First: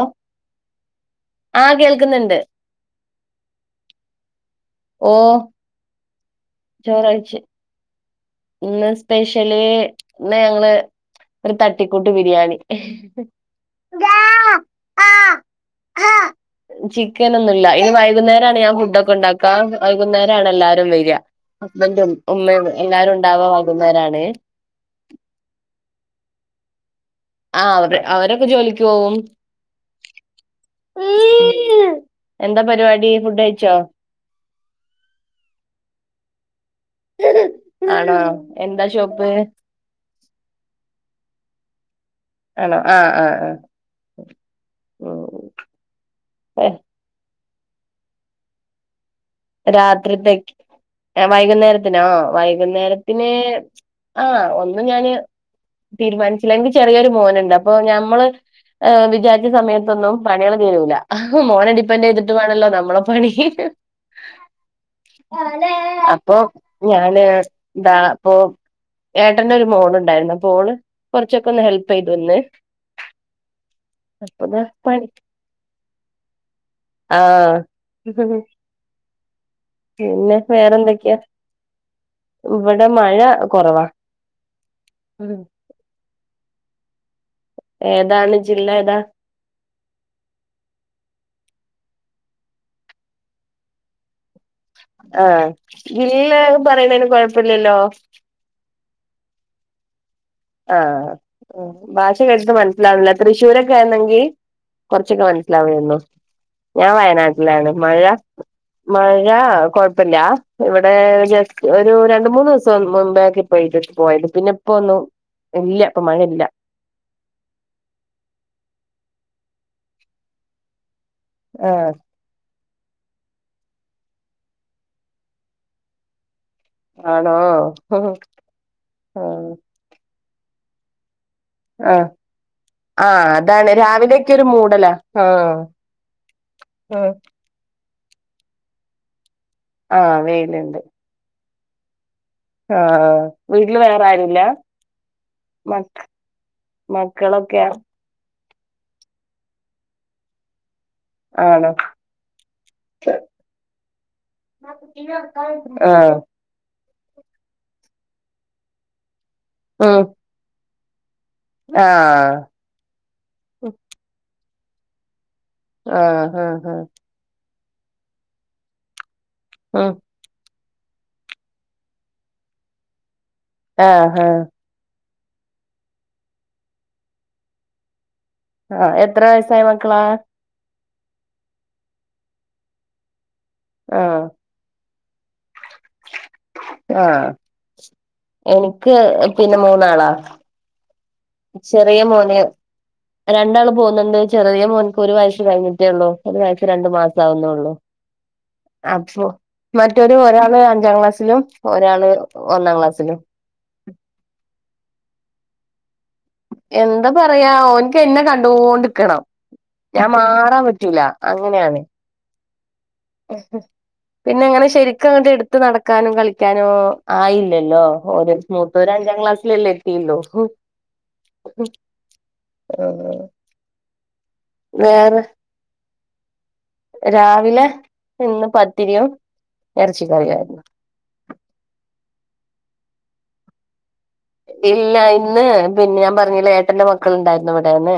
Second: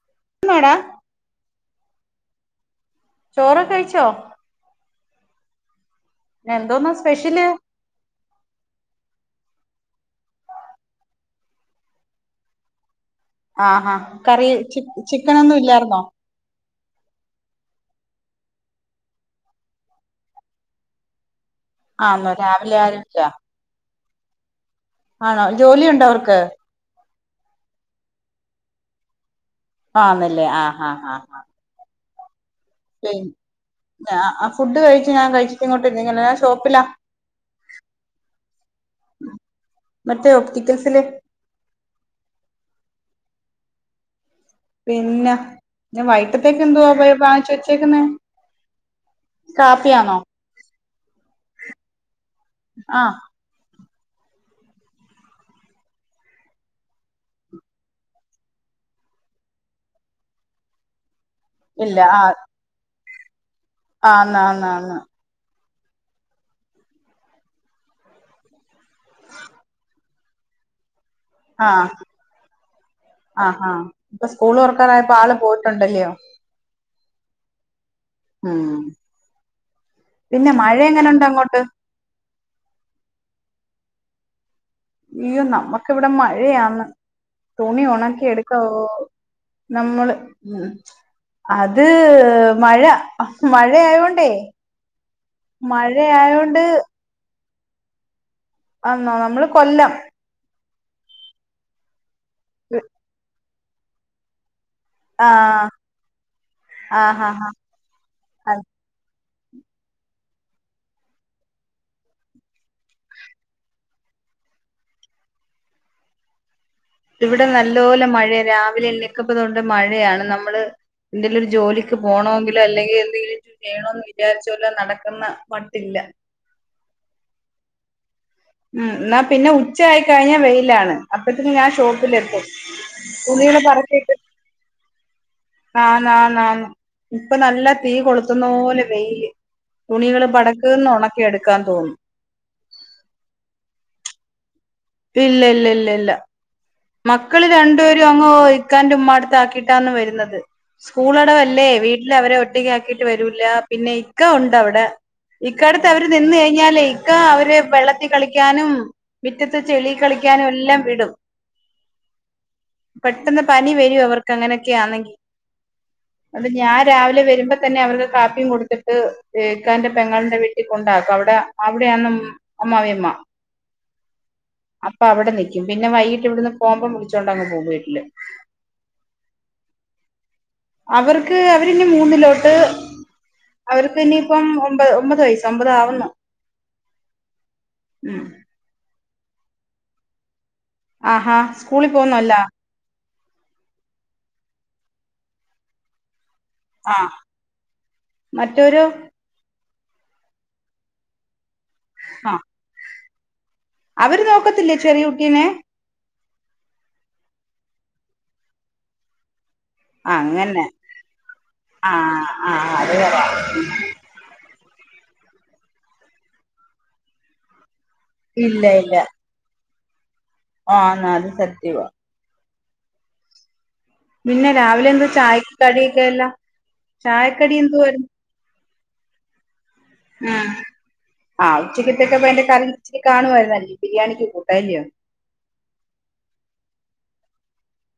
ഓ [inaudible] ഇന്നാഡാ? ആഹ് കേൾക്ക്ന്ന്ണ്ട്. ചോറൊക്കെ കഴിച്ചോ? ഓഹ്. എന്തോന്നാ സ്പെഷ്യല്? ഇന്ന് സ്പെഷ്യല് ഇന്ന് ഞങ്ങള് ഒര് തട്ടിക്കൂട്ട് ബിരിയാണി. ആഹ് ആഹ് കറി ചി ചിക്കനൊന്നും ഇല്ലാര്ന്നോ? ചിക്കനൊന്നും ഇല്ല. ഇനി വൈകുന്നേരാണ് ഞാൻ ഫുഡൊക്കെ ഇണ്ടാക്ക്. ആഹ് വൈകുന്നേരാണ് എല്ലാരും വര. ഹസ്ബൻറും ആന്നോ ഉമ്മേം രാവിലെ എല്ലാരും ആരുല്ല ഇണ്ടാവ വൈകുന്നേരാണ്. ആണോ ജോലിയുണ്ടോ അവർക്ക്? ആഹ് അവര് അവരൊക്കെ ജോലിക്ക് പോവും. ആന്ന്ലേ ആഹ് ഹാ ഹാ ഹാ. എന്താ പര്വാടി ഫുഡ്ഡഴിച്ചോ? ഞാ ആഹ് ഫുഡ് കഴിച്ച് ഞാൻ കഴിച്ചിട്ട് ഇങ്ങോട്ട് നീങ്ങളാ, ഞാ ഷോപ്പിലാ. ആണോ എന്താ ഷോപ്പ്? മറ്റേ ഓപ്റ്റിക്കൽസ്‌ല്. ആണോ ആഹ് ആഹ് ആഹ്. പിന്നെ ആഹ് വൈട്ട്ത്തേക്കെന്തോവാ വെയ് വാങ്ങിച്ച് വെച്ചേക്കുന്നെ? രാത്രിത്തേക്ക് വൈകുന്നേരത്തിനോ ആഹ് വൈകുന്നേരത്തിന് ആഹ് ഒന്നുംഞാന് തീരുമാൻച്ചില്ല എനിക്ക്ചെറിയൊരുമോന്ണ്ട് അപ്പൊഞമ്മള് ഏഹ് വിചാര്ച്ച സമയത്തൊന്നുംപണികള്തീരൂല. ആഹ് ഇല്ല മോനെഡിപ്പെന്റെയ്തിട്ട് വേണല്ലോനമ്മളെപണി ആന്നാന്നാന്ന് അപ്പൊ ഞാന് ഇതാപ്പൊ ഏട്ടന്റെഒരുമോള്ണ്ടായ്രുന്നു അപ്പോള്കൊറച്ചൊക്കൊന്ന് ആഹ് ഹെൽപ്പെയ്തന്ന് ആഹ് ആഹ് ഇപ്പൊസ്കൂള്തൊറക്കാറായപ്പോ ആള്പോയ്ട്ടുണ്ടല്ല്യോ ആഹ് ഉം പിന്നെ മഴ വേറെന്തൊക്ക്യ. എങ്ങനുണ്ട് അങ്ങോട്ട് ഇവ്ടെ മഴകൊറവാ. ഇയ്യോ നമ്മക്ക് ഇവ്ടെ മഴയാണ്. തുണി ഏതാണ് ഒണക്കിഎടുക്ക്വാ. ജില്ല ഏതാ നമ്മള് ഉം അത് മഴ മഴയായോണ്ടേയ്. ആഹ്. ഇല്ല എന്ന് പറയുന്നേന് കൊഴപ്പല്ലല്ലോ. ആന്നൊ നമ്മള് കൊല്ലം. ആഹ്. ഭാഷകേട്ട്ട്ട് മൻസ്സിലാവ്ണില്ല. തൃശ്ശൂരൊക്കെ ആണെങ്കി കൊറച്ചൊക്കെ ആഹ് മൻസ്സിലാവേര്ന്നു. ഞാൻ ആഹ് ആഹ് വയനാട്ടിലാണ് മഴ ആഹ് മഴകൊഴപ്പല്ല. ഇവിടെ ജസ്റ്റ് ഒരുരണ്ട്, മൂന്ന്സ്സം മുമ്പേകി പെയ്ത്ട്ട് പോയത്. പിന്നെ ഇപ്പവന്നു. ഇല്ല്യ. ഇപ്പമഴല്ല. ഇവിടെ നല്ലോലെ മഴെ. രാവിലെ എണ്ണിക്ക്മ്പോതൊട്ട് മഴയാണ്. നമ്മള് എന്തെലൊരു ആഹ് ജോലിക്ക് പോണോങ്കി ഇല്ല. ഇല്ലെങ്കി എന്തെങ്കിലും വേണോന്ന് വിചാരിച്ചോലെ നടക്കുന്ന മട്ടില്ല. ആണോ. ഉം. ഇന്നാ പിന്നെ ഉച്ചായിക്കഴിഞ്ഞാ വെയ്ലാണ്. അപ്പത്തിന് ഞാൻ. ആഹ് ഷോപ്പ്ലെത്തും തുണി [unintelligible] ക്കെരുമൂടലാ. ആഹ്. ആന്നാന്നാന്നാന്ന്. ആഹ് ഇപ്പം നല്ല തീ കൊള്ത്തുന്നോലെ വെയ്ല്. ആഹ് തുണികള് വെയിലുണ്ട് ബട്ക്ക്ന്ന് ഒണക്കിയെടുക്കാൻതോന്നും. ആഹ്. വീട്ടില് വേറാരുല്ല? ഇല്ലല്ലല്ലല്ല. മക്കള് മക്കളൊക്കെയാ രണ്ടുപേരും അങ്ങോ ഇക്കാന്റെ ഉമ്മാട്ത്താക്കിട്ടാന്ന് വെരുന്നത്. സ്കൂളടവല്ലേ. ആണോ വീട്ട്ലവരെ ഒറ്റക്കാക്കീട്ട് വരൂല. പിന്നെഇക്കഉണ്ട്അവിടെ ഇക്കാട്ത്തെ ആഹ് അവര്നിന്ന് ഴിഞ്ഞാലെയ് ഇക്ക അവരെ വെള്ളത്തീകളിക്കാനും, ഉം മിറ്റത്ത്ചെളികളിക്കാനും, എല്ലാംവിടും. ആഹ്. പെട്ടെന്ന്പനി വരും. അവർക്ക് അങ്ങനെക്കെയാണ്. ആഹ് ഇന്നട്ട് ആഹ് ഞാൻ ആഹ് രാവിലെ വര്മ്പ തന്നെ അവരുടെകാപ്പിയുംകൊട്ത്തിട്ട് ഉം ഇക്കാന്റെ പെങ്ങൾന്റെവീ കൊണ്ടാക്കും. അവിടെ അവിടെ യാന്നം അമ്മായിമ്മ. ആഹ്. ആഹ്. അപ്പ അവ്ടെ നിക്യും. പിന്നെ വൈകീട്ട് ഇവ്ട്ന്ന് പോമ്പോം വിളിച്ചോണ്ടങ്ങ് പോകുംവീട്ടില്. ആഹ് എത്രവയസ്സായ മക്കളാ? അവർക്ക് അവര് ഇനി മൂന്നിലോട്ട്. അവർക്ക് ആഹ് ഇനിയിപ്പം ഒമ്പത് ഒമ്പത് വയസ്സ് അമ്പതാവുന്നു. ആഹ്. എനിക്ക് പിന്നെമൂന്നാളാ. ആഹാ സ്കൂളിൽ പോകുന്നല്ല ചെറിയമോന്. രണ്ടാള് പോവ്ന്നുണ്ട്. ചെറിയമോൻക്ക് ഒരുവയസ്സ് കഴിഞ്ഞിട്ടേ ഒള്ളു. ഒരുവയ ആ രണ്ട്മാസാവുന്നൊള്ളു. മറ്റൊരു അപ്പൊ. മറ്റോന് ഒരാള്അഞ്ചാംക്ലാസ്സിലും, ആ ഒരാള്ഒന്നാംക്ലാസ്സിലും. അവര് നോക്കത്തില്ലേ ചെറിയ കുട്ടിനെ. എന്താ പറയാ. ഓന്ക് എന്നെ കണ്ടോണ്ട്ക്കണം. ഞാൻ മാറാൻ പറ്റൂല. അങ്ങനെയാണ്. ആഹ് അത് [unintelligible] പിന്നെ അങ്ങനെ ശെരിക്കും അങ്ങട്ട് ഇടുത്ത് നടക്കാനും കളിക്കാനും ആയില്ലല്ലോ. ഓര് ഇല്ല മൂത്തോര് അഞ്ചാം ക്ലാസിലെല്ലെ എത്തീള്ളു ആന്ന് അത് സത്യവാ [unintelligible] പിന്നെ രാവിലെ എന്താ വേറെ ചായെക്ക് കടിയെക്കെ എല്ലാ രാവിലെ ഇന്ന് പത്തിരിയും എറെച്ചി കറിയു ആഹ് ആയിര്ന്നു ആഹ് ഉച്ചക്ക്യത്തേക്ക് അപ്പ അയ്ന്റെ കറി ഇച്ചിരി കാണുവതായ്രിക്ക്യും ബിരിയാണിക്ക്യ് ഇല്ല ഇന്ന് പിന്നെ ഞാൻ പറഞ്ഞില്ലേ ഏട്ടെന്റെ മക്കള്ണ്ടായ്ര്ന്നു വെടേന്ന്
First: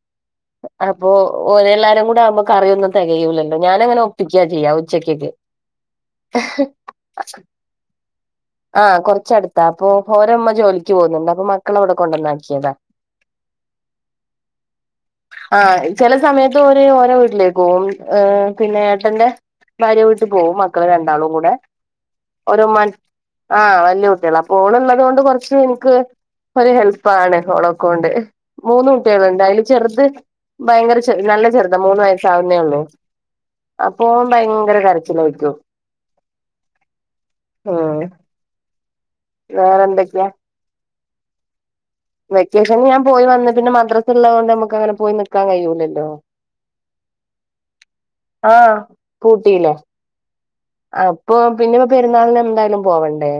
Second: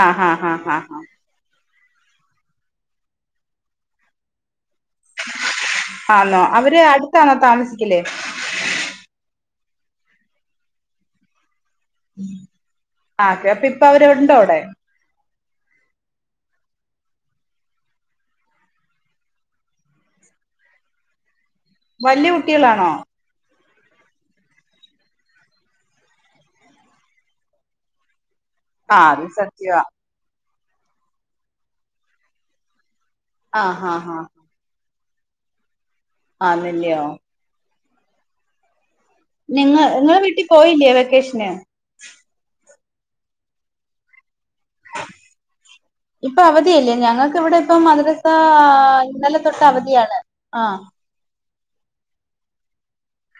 അഹ് ആഹ് ഹാ ഹാ ഹാ അപ്പോ ഓലെല്ലാരും കൂടെ ആക്മ്പാെ കറിയൊന്നും തെകയൂലല്ലോ ഞാനങ്ങെനെ ഒപ്പിക്ക്യാ ചെയ്യാ ഉച്ചക്ക്യേക്ക് ആന്നോ അവര് അടുത്താണോ താമസിക്കല് ആഹ് കൊറച്ചട്ത്താ അപ്പോ ഓരെമ്മ ജോലിക്ക്യ് പോവ്ന്ന്ണ്ട് അപ്പൊ മക്കളെവെടെ കൊണ്ടന്നാക്ക്യെതാ ആഹ് ഓക്കെ അപ്പ ഇപ്പവെര് ഉണ്ടോവ്ടെ ആഹ് ചെലെ സമയെത്ത് ഓര് ഓരെ വീട്ട്ലേക്ക് പോവും ഏഹ് പിന്നെ ഏട്ടെന്റെ ഭാര്യ വീട്ട് പോവും മക്കള് രണ്ടാളും കൂടെ വല്യ ഓരെ ഉമ്മാ കുട്ടികളാണോ ആഹ് വല്യ കുട്ട്യാളാ അപ്പോള്‌ള്ളെത് കൊണ്ട് കാെർച്ച് ഇൻക്ക് ഒര് ഹെൽപ്പാണ് ഓളാെക്കോണ്ട് മൂന്ന് ആഹ് അത് കുട്ട്യേള്ണ്ട് അയ്ല് സത്യവാ ചെർ ത് ഭയങ്കര ചെ നല്ല ചെർതാ മൂന്ന് വയസ്സാവുന്നേ ഒള്ളൂ ആഹ് ഹാ അപ്പൊ ഹാ ഓൻ ഭയ്ങ്കെര കരച്ചിലേയ്ക്ക്യും ആഹ് നിന്ന്യോ ഊം നിങ്ങ ഇങ്ങെള് വീട്ടി പോയില്ല്യേ വെക്കേഷ്ന് വെക്കേഷൻന് ഞാൻ പോയി വന്ന് പിന്നെ മദ്രസ്ള്ളെത് കൊണ്ട് അമ് ഇപ്പം അവധിയെല്ലേ ഞങ്ങക്ക്വ്ടെ ഇപ്പം മദ്രസാ ആഹ് ഇന്നലെ തൊട്ട് പൂട്ടിയില്ലേ അവധിയാണ് ആഹ് അപ്പൊ പിന്നെപ്പാെ പെര്ന്നാൾന് എന്തായാലും പോവെണ്ടേ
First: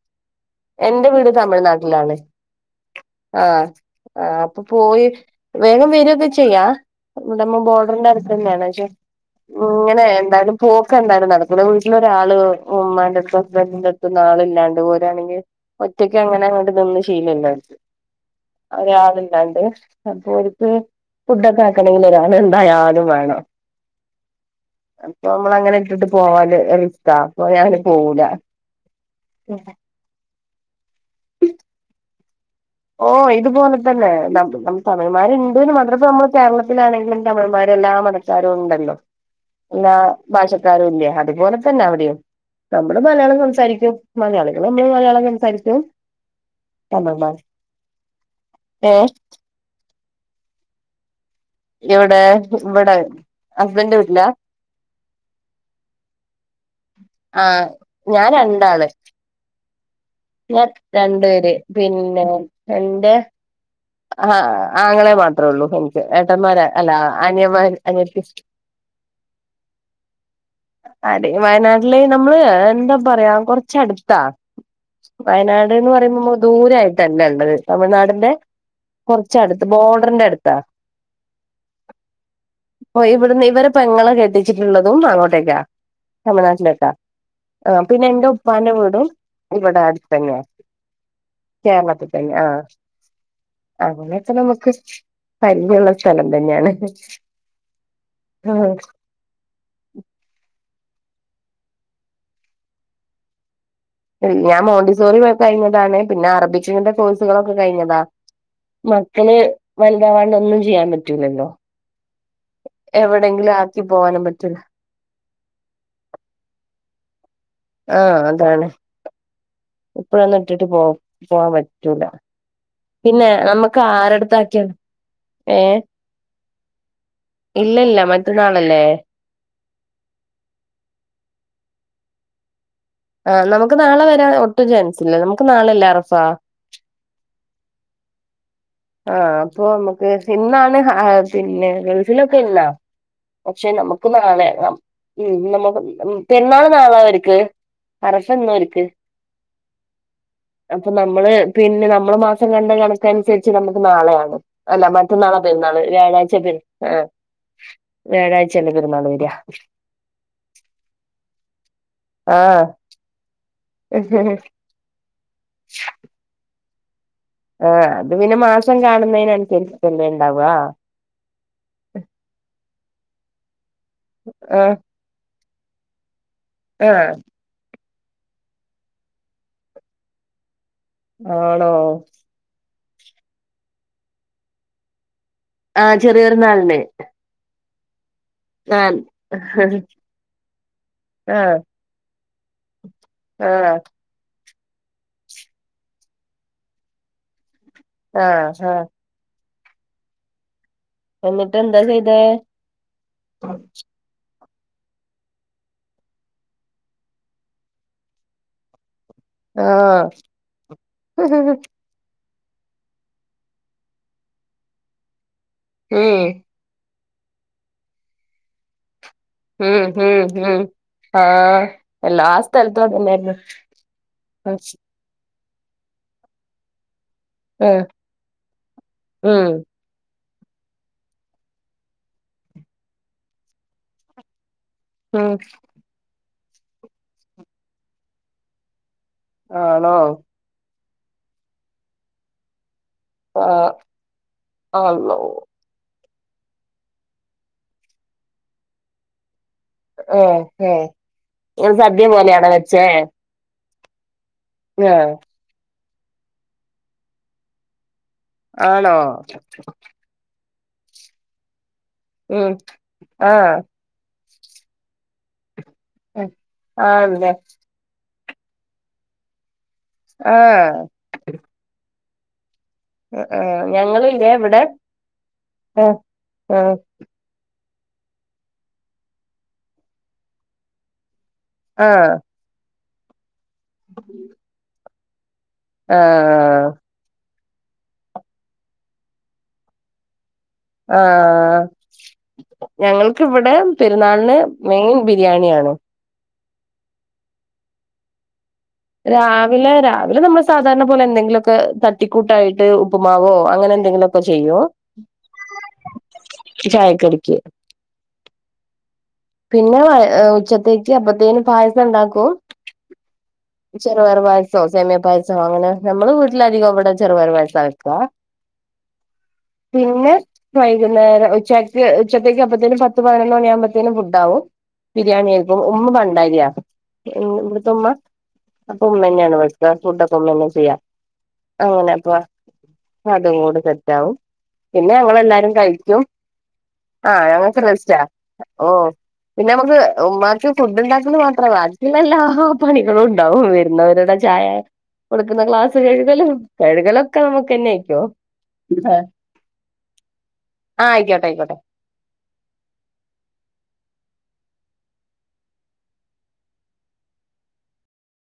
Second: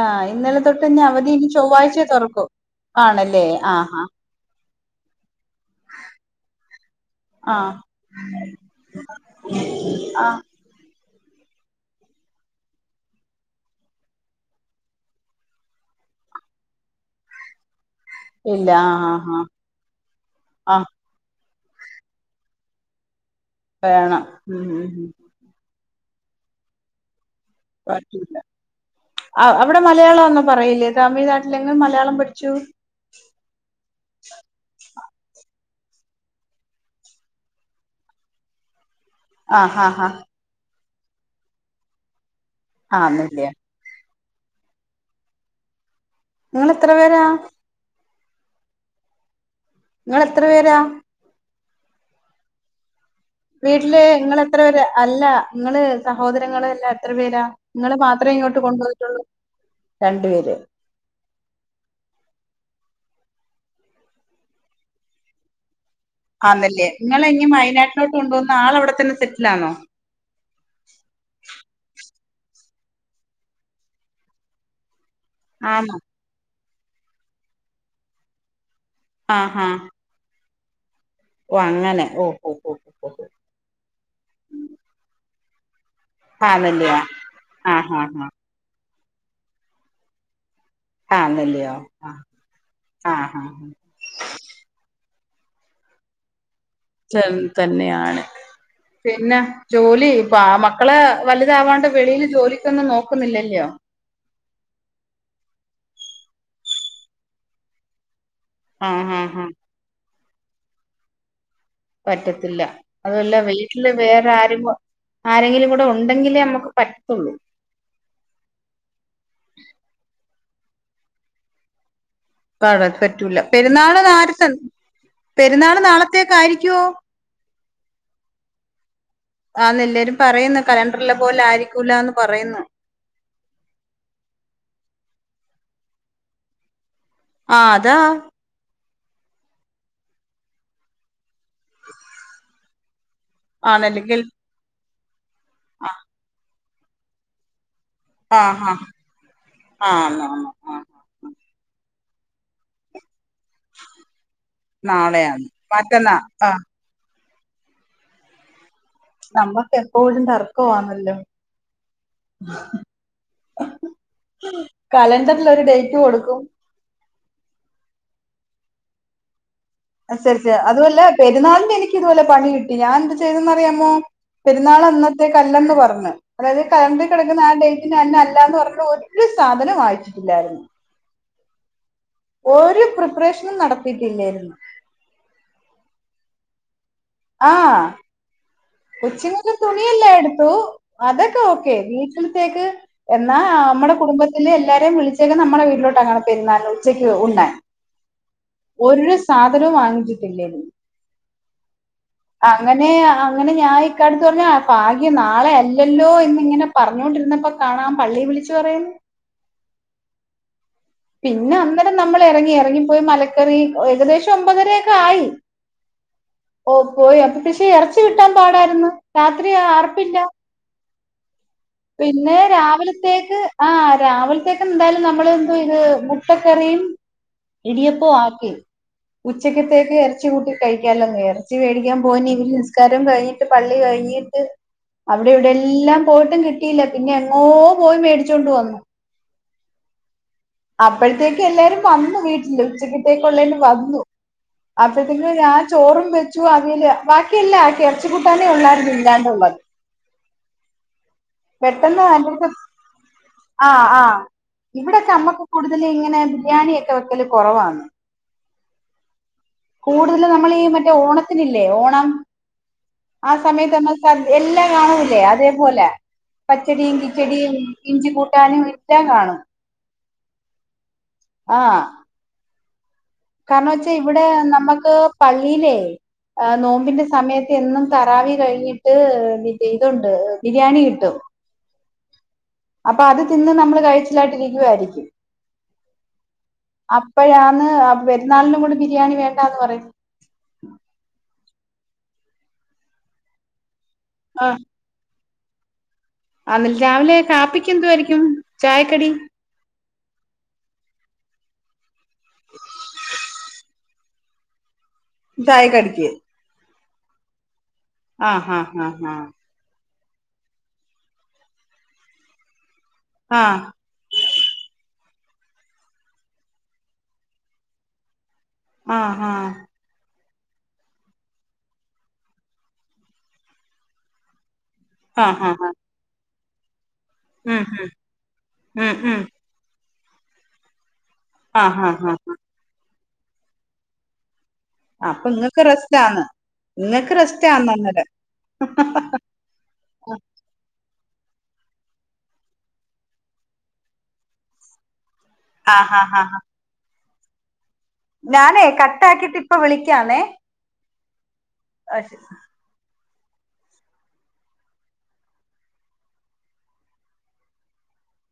ആഹ് ഇന്നലെ തൊട്ട്ഞ്ഞവധി ഇനി ചൊവ്വാഴ്ച്ചേ തമിഴ്നാട്ടിലാണ് തൊറക്കു ആണല്ലേ ആഹ് ഹാഹ് അപ്പൊ പോയി വേഗം വെരൊക്കെ ചെയ്യാ ആഹ് ടമ്മെ ആഹ് ബോർഡെർന്റെ അട്ത്തെന്നേണ് ക്ഷേ ഇങ്ങെനെ ആഹ് എന്തായാലും പോക്ക് എന്തായാലും നട ക്കൂലാ വീട്ട്ലൊരാള് ഉമ്മാന്റെട്ത്തും ഹസ്ബെന്റിന്റെട്ത്തൊന്നും ആള്ല്ലാണ്ട് പോരാണെങ്കി ഒറ്റക്ക്യങ്ങനെ അങ്ങെട്ട് ന്‌ന്ന് ശീലല്ലാേൽക്ക് ഇല്ല ആഹ് ആഹ് ഒരാള്ല്ലാണ്ട് അപ്പോൽക്ക് ആഹ് ഫുഡ്ഡാെക്കെ ആക്കെണെങ്കി ഒരാള് എന്തായാലും വേണം വേണം ഉം ഉം നമ്മളങ്ങെനെ ഇട്ടിട്ട് പോവാല് റിസ്ക്കാ അപ്പൊ ഞാൻ [unintelligible] പോവൂലാ [unintelligible] മലയാളോന്നും പറയില്ലേ തമിഴ്നാട്ട്ലെങ്കും മലയാളം പഠ്ച്ചു ഓഹ് ഇത്പോലെ തന്നെ നം നം തമിഴ്മാര്ണ്ട്ന്ന് മാത്രം പ്പം നമ്മള് കേര്ളത്തിലാണെങ്കിലും തമിഴമ്മാര് എല്ലാം മത ക്കാരും ഉണ്ടല്ലാെ ആഹ് എല്ലാ ആഹ് ആഹ് ഭാഷക്കാരൂല്ല്യേ അതുപോലെ തന്നെ അവ്ടെയും നമ്മെള് ആഹ് മലയാളം ഒന്നുംല്ല സംസാരിക്ക്യും മലയാളികള് നമ്മെള് മലയാളം സംസാരിക്ക്യും ഇങ്ങെളെത്ര പേരാ ഏഹ് ഇങ്ങെളെത്ര പേരാ എവ്ടേ വെടേ വീട്ട്ല് ഇങ്ങെളെത്ര പേരാ അല്ലാ ഇങ്ങെള് സഹോദരങ്ങളെല്ലാം ത്ര പേരാ ആ ഇങ്ങെള് ഞാൻ മത്രേ ഇങ്ങോട്ട് രണ്ടാള് കൊണ്ടോയ്ട്ടൊള്ളു ഞാൻ രണ്ട് പേര് പിന്നെ എന്റെ ആഹ് ആങ്ങള മാത്രേ ഒള്ളൂ ഏട്ടന്മാരാ ആന്നല്ലേ അല്ലാ നിങ്ങള് ഇനി അനിയമ്മാര്, വയനാട്ടിലോട്ട് അനിയത്തി കൊണ്ടുവന്ന ആള് അവിടെ തന്നെ സെറ്റിൽ ആണോ അതെ വയനാട്ടില് നമ്മള് എന്താ പറയാ കൊർച്ചട്ത്താ വയനാട്ന്ന് ആണോ പറയുമ്പോ ദൂരെ ആയിട്ടല്ല ഇള്ളത് തമിഴ്നാടിന്റെ കൊർച്ചടുത്ത് ബോഡ്ർന്റെ അടുത്താ ഓഹ് അങ്ങനെ ഓഹ് ഓഹ് ഓഹ് ഓഹ് ഇവിടുന്ന് ഇവരെ പെങ്ങളെ കെട്ടിച്ചിട്ടുള്ളതും അങ്ങോട്ടേക്കാ തമിഴ്നാട്ടിലോട്ട ആന്നല്ലിയോ ആഹ് പിന്നെ ഇന്റെ ഉപ്പാന്റെ വീടും ഇവടെ അടുത്തന്നെ കേരളത്തിൽ തന്നെ ആഹ് ആഹ് ആഹ് അതിലൊക്കെ നമുക്ക് പരിജയള്ള സ്ഥലം തന്നെണ് ച്ചം തന്നെയാണ് പിന്നെ ജോലി ഇപ്പ മക്കള് വലുതാവാണ്ട് വെളിയില് ജോലിക്കൊന്നും നോക്കുന്നില്ലല്ലയോ ഞാൻ മോണ്ടിസോറി കഴിഞ്ഞതാണ് പിന്നെ അറബിച്ചിന്റെ കോഴ്സുകളൊക്കെ കഴിഞ്ഞതാ ആഹ് മക്കള് ആഹ് ആഹ് വൽതാവാണ്ട് ഒന്നും ചെയ്യാൻ പറ്റൂലല്ലോ പറ്റത്തില്ല അതോല്ല എവിടെയെങ്കിലും ആക്കി വീട്ടില് പോവാനും വേറെ പറ്റൂല ആരും കോ ആരെങ്കിലും കൂടെ ഒണ്ടങ്കിലെ അമ്മക്ക് പറ്റ് ത്തോള്ളൂ ആഹ് അതാണ് എപ്പഴെന്നും ഇട്ടിട്ട് പോ പോവാൻ പ പറ്റൂല്ല പാടാൻ പിന്നെ പറ്റൂല നമ്മക്ക് പെരുന്നാള് നേരത്തെ ആരെട്ത്താക്കിയാലും ഏഹ് പെരുന്നാള് നാളത്തേക്ക് ആയിരിക്കുവോ ഇല്ലല്ല മറ്റന്നാളല്ലേ ആന്ന് എല്ലരും പറയുന്നു കലണ്ടർലെ പോലെ ആയിരിക്കൂലാന്ന് പറയുന്നു ആഹ് നമുക്ക് നാളെ വരാൻ ഒട്ടും ചാൻസില്ല നമുക്ക് നാളെല്ലേ അറഫ ആഹ് അതാ ആഹ് അപ്പൊ നമ്മക്ക് ഇന്നാണ് പിന്നെ ഗൾഫിലൊക്കെ ഇന്നാ പക്ഷെ നമുക്ക് ആണല്ലെങ്കിൽ നാളെണ് ഉം നമ്മ പെരുന്നാള് നാളെ അവർക്ക് അറഫ ആഹ് ഇന്ന് ആഹ് ഓര്ക്ക് ആന്ന് ആന്ന് ആഹ് അപ്പം നമ്മള് പിന്നെ നമ്മള് മാസം കണ്ട കണക്കനുസര് ച്ച് നമുക്ക് നാളെയാണ് അല്ല മറ്റന്നാള നാളെയാണ് പെരുന്നാള് മറ്റന്നാ വ്യാഴാഴിച്ച പെര് ആഹ് വ്യാഴാഴ് ചെറിയ പെരുന്നാള് വെരാ നമ്മക്ക് എപ്പോഴും തർക്കമാണല്ലോ ആഹ് ഉ ഉ കലണ്ടറിൽ ഒരു ഡേറ്റ് കൊടുക്കും ആഹ് അത് പിന്നെ മാസം കാണുന്നതിനൻസരിച്ച് അൻസരിച്ച് അതുവല്ല പെരുന്നാളിന് എനിക്ക് ഇതുപോലെ പണി കിട്ടി ഞാൻ എന്ത് ചെയ്തെന്ന് അറിയാമോ? ആ പെരുന്നാള് അന്നത്തേക്ക് അല്ലന്ന് പറഞ്ഞ് അതായത് കലണ്ടറ് ആഹ് കേടക്കുന്ന ആ ഡേ പിന്നെ അന്ന് അല്ലാന്ന് [unintelligible] ഒരു സാധനം വാങ്ങിച്ചിട്ടില്ലായിരുന്നു ആണോ ഒരു പ്രിപ്പറേഷനും നടത്തിട്ടില്ലായിരുന്നു ആഹ് ചെറിയ പെരുന്നാൾന് ആഹ് കൊച്ചിങ്ങക്ക് തുണിയല്ലാം എടുത്തു അതൊക്കെ ആഹ് ഓക്കെ വീട്ടിൽത്തേക്ക് എന്നാ ആഹ് അമ്മടെ കുടുംബ ത്തിലെ എല്ലാരേം വിളിച്ചേക്ക്ന്നെ അമ്മടെ വീട്ടിലോട്ട [unintelligible] പെരുന്നാൾന് ഉച്ചക്ക് ഉണ്ണാൻ ആഹ് ആഹ് ഒരു സാധനവും വാങ്ങിച്ചിട്ടില്ലേ എന്നിട്ട് എന്താ ചെയ്തേ അങ്ങനെ ആ ഇക്കാട്ത്ത് പറഞ്ഞ ഫാഗ്യം നാളെ അല്ലല്ലോ എന്നിങ്ങനെ പറഞ്ഞോണ്ടിരുന്നപ്പോ കാണാം പള്ളി വിളിച്ചു പറയുന്നു ആഹ്. പിന്നെ അന്നേരം നമ്മൾ ഇറങ്ങി ഇറങ്ങിപ്പോയി മലക്കറി ഏകദേശം ഒമ്പതരയൊക്കെ ആയി. മ് ഓ പോയി അപ്പൊ പക്ഷെ ഇറച്ചി കിട്ടാൻ പാടായിരുന്നു രാത്രി ഉം അറപ്പില്ല. ഉം ഉം ആഹ്. എല്ലാ പിന്നെ സ്ഥലത്തും അതന്നെയായിരുന്നു രാവിലത്തേക്ക് ആഹ് രാവിലത്തേക്ക് എന്തായാലും നമ്മള് എന്തുവാ ഇത് മുട്ടക്കറീം ആഹ് ഇടിയപ്പവും ആക്കി ഉം ഉച്ചക്കത്തേ എറച്ചിക്കൂട്ടി കഴിക്കാല്ലോന്ന് എറച്ചി മേടിക്കാൻ പോവാൻ എനിക്ക് നിസ്കാരം കഴിഞ്ഞിട്ട് പള്ളി കഴിഞ്ഞിട്ട് ഉം അവിടെം ഇവിടെം എല്ലാം പോയിട്ടും കിട്ടിയില്ല പിന്നെ എങ്ങോ പോയി മേടിച്ചൊണ്ട് വന്നു. ആണോ? അപ്പോഴത്തേക്ക് എല്ലാരും വന്ന് വീട്ടിൽ ഉച്ചക്കക്ക് ത്തേക്ക് ഉള്ളേന് ആഹ് വന്നു അള്ളോ അപ്പോത്തേും ഞാൻ ചോറും വ ച്ചു ആക്കിയല്ലാ ഭാക്കി എല്ലാം ആക്കി എറച്ചി കൂട്ടാനെ ഒള്ളായിരുന്നു ഇല്ലാണ്ടുള്ളെ. ഏഹ് ഏഹ് സദ്യ പോലെയാണ വെച്ചേ? ആഹ് ആഹ് ആഹ് ഇവിടൊക്കെ അമ്മക്ക് കൂടുതല് ഇങ്ങനെ ബിരിയാണിയൊക്കെ വെക്കല് കൊറവാണ്. ആണോ? കൂടുതല് നമ്മൾ ഈ മറ്റേ ഓണത്തിനില്ലേ ഓണം ഉം ആ ആഹ് സമയത്ത് അമ്മ എല്ലാം കാണൂലേ അതേപോലെ പച്ചടിയും ആണല്ലേ കിച്ചടിയും ഇഞ്ചി കൂട്ടാനും ഇറ്റൻ കാണും. ആഹ്. ആഹ്. ആഹ് കാരണം വെച്ചാ ഇവിടെ ഞങ്ങളില്ലേ നമുക്ക് പള്ളിയിലെ ആഹ് ആഹ് നോമ്പിന്റെ സമയ ത്ത് എന്നും തറാവി കഴിഞ്ഞിട്ട് തിന്റെ ഇതുണ്ട് ബിരിയാണി കിട്ടും. ആഹ്. അപ്പൊ അത് തിന്ന് നമ്മള് കഴിച്ചിലായിട്ട് ഇരിക്കുവായിരിക്കും. ആഹ്. അപ്പോഴാന്ന് ആ പെരുന്നാളിനും കൂടി ബിരിയാണി വേണ്ടാന്ന് പറുയുന്നു. ആ ഞങ്ങൾക്ക് ഇവിടെ പെരുന്നാളിന് മെയിൻ ബിരിയാണി ആണ്. അ ഇന്നല് രാവിലെ കാപ്പിക്ക് എന്തുവായിരിക്കും? ചായക്കടി രാവ് വിലെ രാവിലെ നമ്മള് സാധാരണ പോലെ എന്തെങ്കിലും ഒക്കെ തട്ടിക്കൂട്ടായിട്ട് ഉപ്പുമാവോ അങ്ങനെ എന്തെങ്കിലും ഒക്കെ ചെയ്യും ഉം തായക്കെടയ്ക്ക്. ചായ കടിക്ക്. ആഹ് ഹ ഹ ഹ. പിന്ന വള് ഉച്ചത്തേക്ക് അപ്പത്തേനും പായസം ഇണ്ടാക്കൂം. ആഹ്. ചെറുപയറ് പായസോ സേമിയ പായസോ അങ്ങനെ നമ്മള് വീട്ടിലധികം ഇവിടെ ചെറുപയറ് പായസം വെക്കുക. ആഹ് ഹ. പിന്നെ വൈകുന്നേരം ഉച്ചക്ക് ഉച്ചത്തേക്ക് അപ്പത്തേനും പത്ത് പതിനൊന്ന് മണിയ ആവുമ്പത്തേനും ഫുഡ് ആവും. ആഹ് ബിരിയാണി ആഹ് ആഹ് ആഹ് ആക്കും ആഹ് ആഹ് ഉമ്മ ഭണ്ടാരിയാ ഇ ഉം ഇവിടുത്തെ ഉമ്മ. അപ്പൊ ഉം ഉം ഉമ്മ ഉം ന്നെയാണ് വെക്ക ഫുടൊക്കെ ഉമ്മന്നെ ചെയ്യ ആഹ് അങ്ങനെ ആഹ് അപ്പ- ആഹ് ഞ അതും കൂടെ സെറ്റാവും പിന്നെ അപ്പൊ ഞങ്ങളെല്ലാരും ഇങ്ങക്ക് കഴിക്കും റെസ്റ്റാന്ന് ഇങ്ങക്ക് ആഹ ഞങ്ങൾക്ക് റെസ്റ്റാന്ന് റെസ്റ്റാ അന്നേരം ഓ- പിന്നെ നമക്ക് ഉമ്മാക്ക് ഫുഡ് ഉണ്ടാക്കല് മാത്രവാ വാക്കിള്ള എല്ലാ പണികളും ഉണ്ട്. ഉണ്ടാവും വരുന്നവരുടെ ചായ കൊടുക്കുന്ന ക്ലാസ് ആഹ് ആഹ് കഴുകലും കഴുകലൊക്കെ ന്നമുക്കെനെ ഞാനെ കട്ടാക്കിട്ട് ഇപ്പ വിളിക്കാന്നേ ആയിക്കോട്ടെ ആയിക്കോട്ടെ